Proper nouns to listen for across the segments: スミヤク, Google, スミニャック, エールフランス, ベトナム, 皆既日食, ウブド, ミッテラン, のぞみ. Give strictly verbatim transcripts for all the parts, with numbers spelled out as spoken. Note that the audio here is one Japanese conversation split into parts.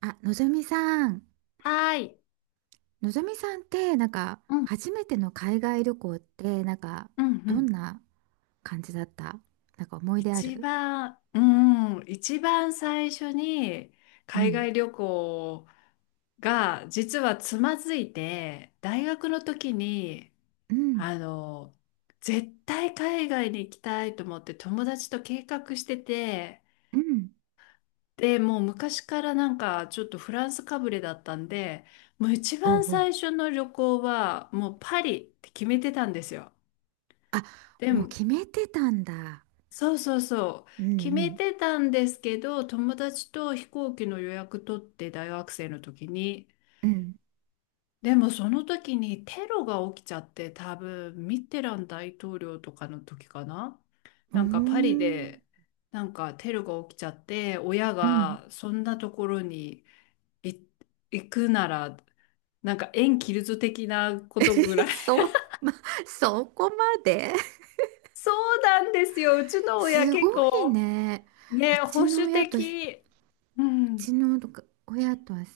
あ、のぞみさん、はーい。のぞみさんってなんか、うん、初めての海外旅行ってなんか、うん、うどんん。な感じだった？なんか思い出あ一る？番、うん、一番最初にう海ん、外旅行が実はつまずいて、大学の時に、うん、あの、絶対海外に行きたいと思って友達と計画してて、うん。で、もう昔からなんかちょっとフランスかぶれだったんで、もう一おう番おう。最初の旅行はもうパリって決めてたんですよ。あ、でもうも、決めてたんだ。そうそうそう。うん決うめん、てたんですけど、友達と飛行機の予約取って大学生の時に。うん。でもその時にテロが起きちゃって、多分ミッテラン大統領とかの時かな。うーなんかパリん、でなんかテロが起きちゃって、親うん。がそんなところにい行くなら、なんか縁切るぞ的な こえ、とぐらい。そう、ま、そこまで。 そうなんですよ。うち の親す結ごい構ね。うね、保ちの守親と、う的。うちん。の親とは違う。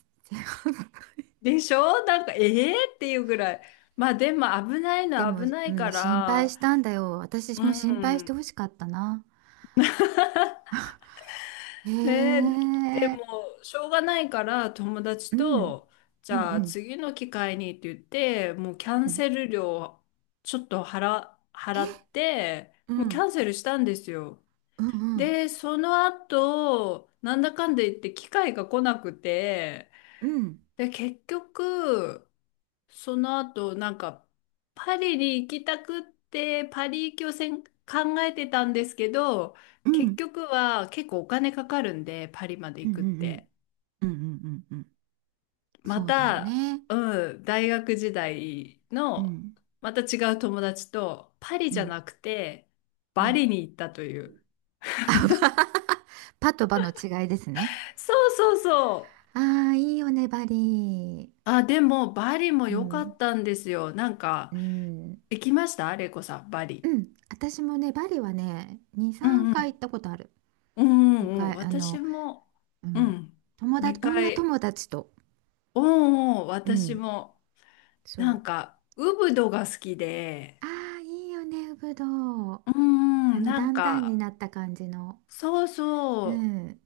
でしょなんか、ええー、っていうぐらい。まあでも危ないでのはも、危なういん、か心配ら、したんだよ。私うも心配してん。ほしかったな。へねえでえ、も、しょうがないから友達うん、と、じうんうゃあん、次の機会にって言って、もうキャうンん。セル料ちょっと払、え、払って、うもうキャん、ンセルしたんですよ。うんうん、で、その後、なんだかんだ言って機会が来なくて、うん、で、結局、その後、なんか、パリに行きたくって、パリ行きをせん考えてたんですけど、うん、う結ん、局は結構お金かかるんで、パリまでうん、行うくっん、て。うん、うん、うんうん、まそうだよた、ね。うん、大学時代うの、ん、また違う友達と、パリうじゃん、なくて、うバん。リに行ったという。あば。 パとバの違いですね。そうそうそう。ああ、いいよね、バリあ、でも、バリもー。う良かん、ったんですよ。なんうか、ん、行きましたレイコさん、バリ。うん。私もね、バリはね、に、うん3う回行っん。たことある。うんうん、昔、あ私の、も、ううん。ん、友達、2女回、友達と。うんうん、う私ん。も、そなう。んか、ウブドが好きで、ああ、いいよね、ぶどう。うんうあん、の、なんだんだんにか、なった感じの。そううそう、ん。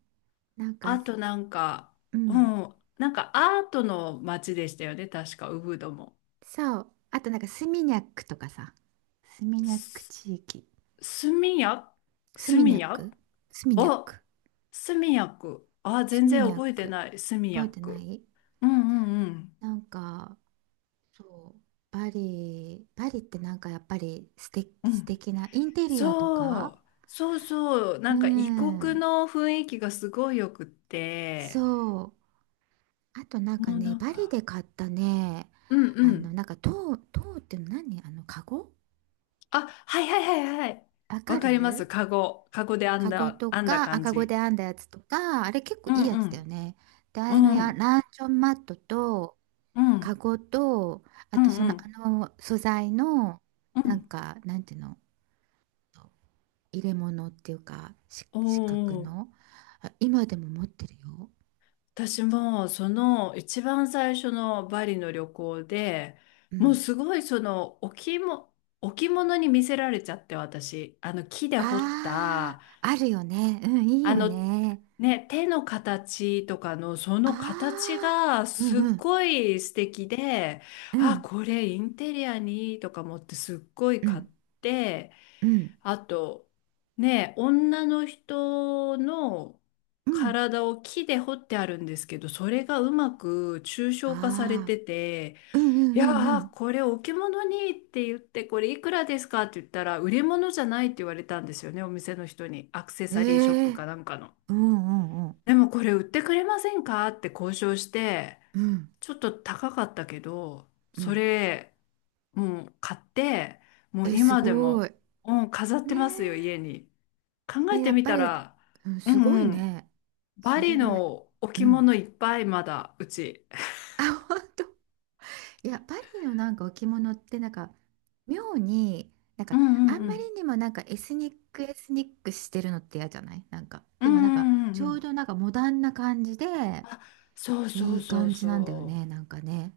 なんか、あとなんか、ううん。ん、なんかアートの街でしたよね、確か、ウブドも。そう。あと、なんか、スミニャックとかさ。スミニャックす地域。スミヤススミニミャッヤクスミニャッお、ク。スミヤク。あ、ス全ミ然ニャッ覚えてク。ない、スミ覚ヤえてなク。い。うんうんうん。なんか、そう。バリ、バリってなんかやっぱり素う敵、素ん敵なインテリアとそか。う、そうそう、なうんか異国ん。の雰囲気がすごいよくって、そう。あとなんかもうね、なんバリでか、買ったね、うんうあの、ん。なんか塔、塔っていうの何、あの、カゴ、あ、はいはいはいはい。わかわかります。る？カゴ、カゴで編んカゴだ、と編んだか、感赤子でじ。編んだやつとか、あれ結構ういいんやうつだよん。ね。で、あうれのや、ん。ランチョンマットと、うカん。ゴと、うあとんそうの、あんの、素材の、うなんん。か、なんていうの、入れ物っていうか、しお四角お、の、あ、今でも持ってるよ。私もその一番最初のバリの旅行で、うもうん。すごいその置物、置物に見せられちゃって私、あの木であ彫った、あ、あるよね。うん、いいあよの、ね。ね、手の形とかのそあの形あ、がうんすっうん、ごい素敵で、うあ、ん、これインテリアにいいとか思ってすっごいう買っん、て、うん、あと、ね、女の人のうん。体を木で彫ってあるんですけど、それがうまく抽象化されあてて、あ、うんいうやんうー、んこれ置物にって言って、これいくらですかって言ったら、売り物じゃないって言われたんですよね、お店の人に。アクセうん。サリーショッえプえ、かなんかの。うんうんうん、でもこれ売ってくれませんかって交渉して、うん、ちょっと高かったけど、うそん。れ、もう買って、もうえ、す今でごい。も、うん、飾っねてますよ、家に。考え。ええ、やてっみぱたり、ら、うん、うすごんいうん、ね。バそれリは、のう置物ん。いっぱいまだ、うち。あ、本当。いや、パリのなんか置物ってなんか、妙に、なんうか、んうあんんうまりん。にもなんかエスニックエスニックしてるのって嫌じゃないなんか？うんでうもなんか、んうんちうょうん。どなんかモダンな感じで、あ、そうそいういそう感じなんだよそね、なんかね。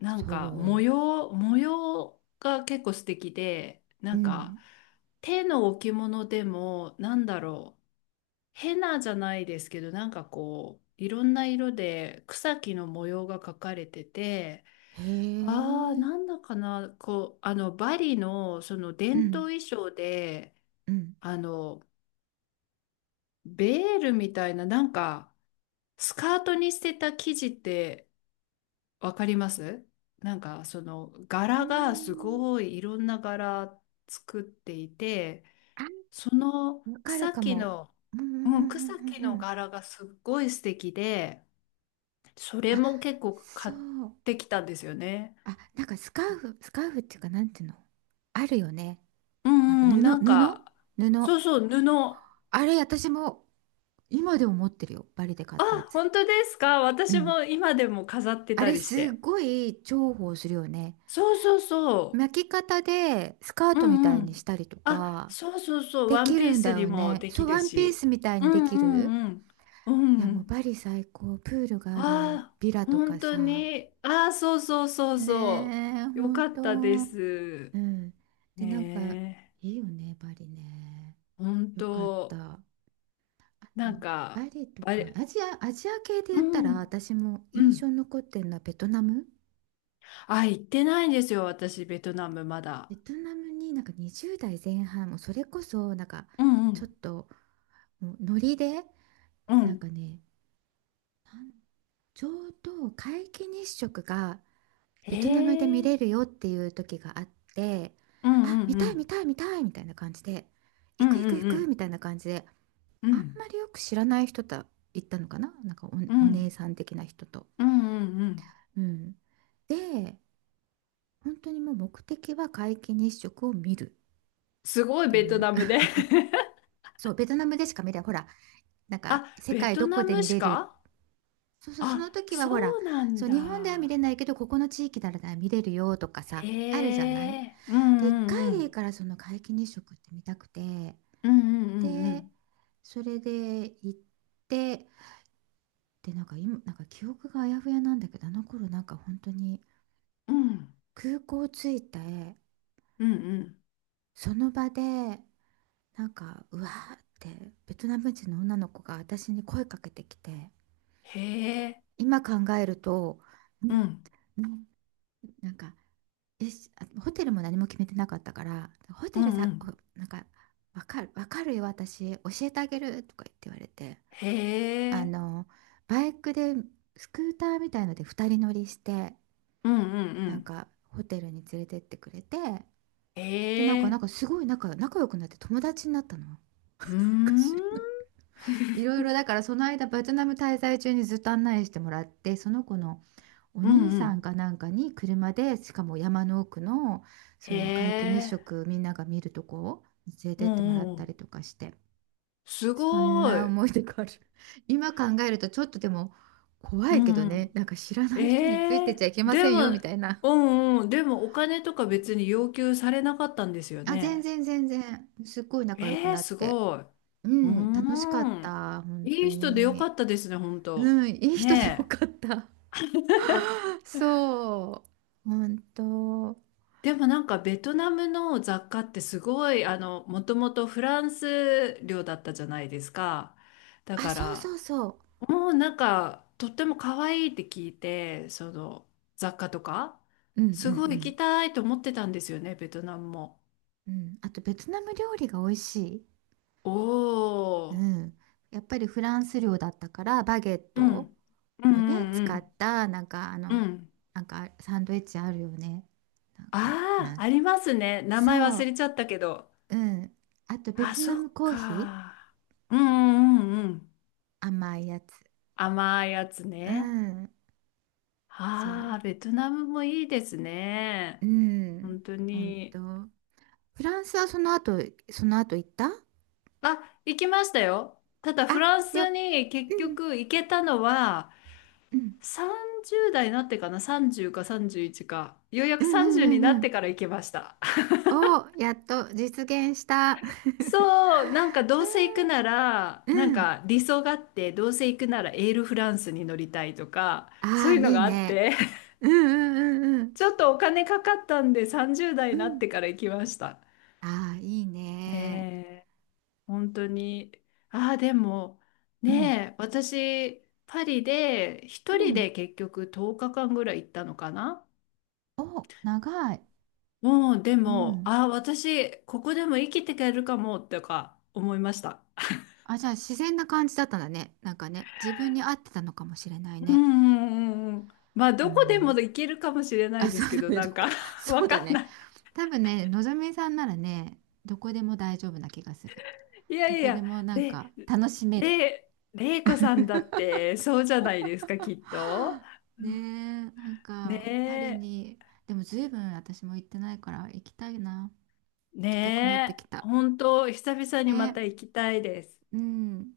う。なんか模そ様、模様が結構素敵で、う。うなんかん。手の置物でもなんだろう、ヘナじゃないですけど、なんかこう、いろんな色で草木の模様が描かれてて、へああ、え。なんだかな、こう、あの、バリのそのう伝統ん、衣装で、うん、うん。あの、ベールみたいな、なんか、スカートに捨てた生地って、わかりますなんかそのうー柄がすん。ごいいろんな柄作っていてあ、そのわかる草か木も。の、うん、うん、ううん、ん、う草木ん。うのんうん、柄がすっごい素敵でそれあ、も結構そ買っう。てきたんですよね。あ、なんかスカーフ、スカーフっていうか、なんていうの、あるよね。うなんかんうん布、なん布布。かそうそう布あれ、私も今でも持ってるよ。バリで買ったやあつ。本当ですかう私ん。も今でも飾ってあたれ、りしすてごい重宝するよね。そうそうそう巻き方でスカーうトみんたいうにしん。たりとあ、か、そうそうそう、でワンきピーるんだスによもね。でそきう、るワンピーし。スみたいうにでんきうる。んうん。うんいや、うもうん。バリ最高。プールがあるああ、ビラと本か当さ。に。ああ、そうそうそうねそえ、う。よほんかっと。たです。うん。で、なんか、ねいいよね、バリね。え。本よかっ当、た。あと、なんバか、リとあか、れ、アジア、アジア系でう言ったら、ん、私もう印象ん。に残ってるのはベトナム。あ、行ってないんですよ、私、ベトナムまだ。ベトナムになんかにじゅう代前半、もうそれこそ、なんか、うんうちょっん、と、もうノリで、うなんかん。ね、なんちょうど皆既日食がへベトナムで見れえ。るよっていう時があって、うんあ、うん見たうい見ん。たい見たいみたいな感じで、う行んく行うく行んうくん。みたいな感じで、うあんまんりよく知らない人と行ったのかな、なんか、うお、おん姉さん的な人と。うんうんうん。うん。で、本当にもう目的は皆既日食を見るすっごいてベいトう。ナムで そう、ベトナムでしか見れない。ほら、なんあ、か世ベ界トどナこでム見しれる。かそうそう、そのあ、時はほら、そうなんそう、日本では見れだ。ないけど、ここの地域なら見れるよとかさ、へあるじゃない。え。うんで、1うんう回でいいん。からその皆既日食って見たくて、うんうんうんうでん。それで行って、でなんか今なんか記憶があやふやなんだけど、あの頃なんか本当にうん空港着いて、うんうん。その場でなんかうわーってベトナム人の女の子が私に声かけてきて、へえ。今考えると、ううんんうん、なんか、え、し、あ、ホテルも何も決めてなかったから、ホうテんルうさ、お、ん。なんか、わかる、わかるよ、私教えてあげるとか言って言われて、へあえ。の、バイクで、スクーターみたいのでふたり乗りして、うんうんうなんん。かホテルに連れてってくれて、へで、なんか、なんえ。かすごい仲、仲良くなって友達になったの。なうーんか知ん。らない。いろいろだから、その間ベトナム滞在中にずっと案内してもらって、その子のおうん兄うさんん。かなんかに車でしかも山の奥のそへの皆既日え。食みんなが見るとこを連れうてっんてもらうっんうたりん。とかして、すそんごない。思い出がある。今考えるとちょっとでも怖ういけどんうね、ん。なんか知らない人についえてえちゃいけまでせんも、よみたいな。うんうん、でもお金とか別に要求されなかったんですよあ、全ね。然全然、すっごい仲良くええなっすて。ごい。ううーん、楽しかっん。た、本当いい人でよかに。ったですね、本当。うん、いい人でよねえ。かった。そう、本当。でもなんかベトナムの雑貨ってすごい、あの、もともとフランス領だったじゃないですか。だあ、かそうら、そうそもうなんか、とっても可愛いって聞いて、その雑貨とか、う。うんうんすごいう行ん。きたいと思ってたんですよね、ベトナムも。うん、あとベトナム料理が美味しい。おうー。ん。やっぱりフランス料だったからバゲッうトん。うんうをね使っんた、なんかあうんの、うん。なんかサンドイッチあるよね、なんかフラあンあ、ス。ありますね。名前そ忘う、れちゃったけど。うん、あとベあ、トナそムっコーヒか。うんうんうんうん。ー甘いやつ、甘いやつうね。ん、あそあ、ベトナムもいいですう、ね。うん、本当本当、に。フランスはその後その後行った？あ、行きましたよ。ただフあ、ランよ、スに結うん、局行けたのはうん、さんじゅうだい代になってかな。さんじゅうかさんじゅういちか。ようやうくん、さんじゅううにん、うなん、っうてん、から行けました。お、やっと実現した。 そう、なんかどうせ行くなら、うなんん、か理想があって、どうせ行くならエールフランスに乗りたいとか、そうああいーうのいいがあっね、て、うんうんうんちょっとお金かかったんでさんじゅうだい代うにんなうっん、てから行きました。ああーいいえね、え、本当に。ああ、でも、うん。ねえ、私、パリでう一人ん。で結局とおかかんぐらい行ったのかな。お、長い。もうでうも、ん。ああ、私、ここでも生きていけるかも、とか思いました。あ、じゃあ自然な感じだったんだね。なんかね、自分に合ってたのかもしれないうんね。うんうんうん。まあ、うどこでもん。行けるかもしれなあ、いでそすうけだど、ね、などんこ、か そわうだかんなね。い。多分ね、のぞみさんならね、どこでも大丈夫な気がする。いやどいこでや、もなんれ、か楽しめる。れ、れいこさんだって、そうじゃないですか、きっ と。はあ。うねんえ、なんかパリねに、でもずいぶ分私も行ってないから行きたいな。え、行きたくなってねきえ、た。本当、久々にねまた行きたいです。え、うん。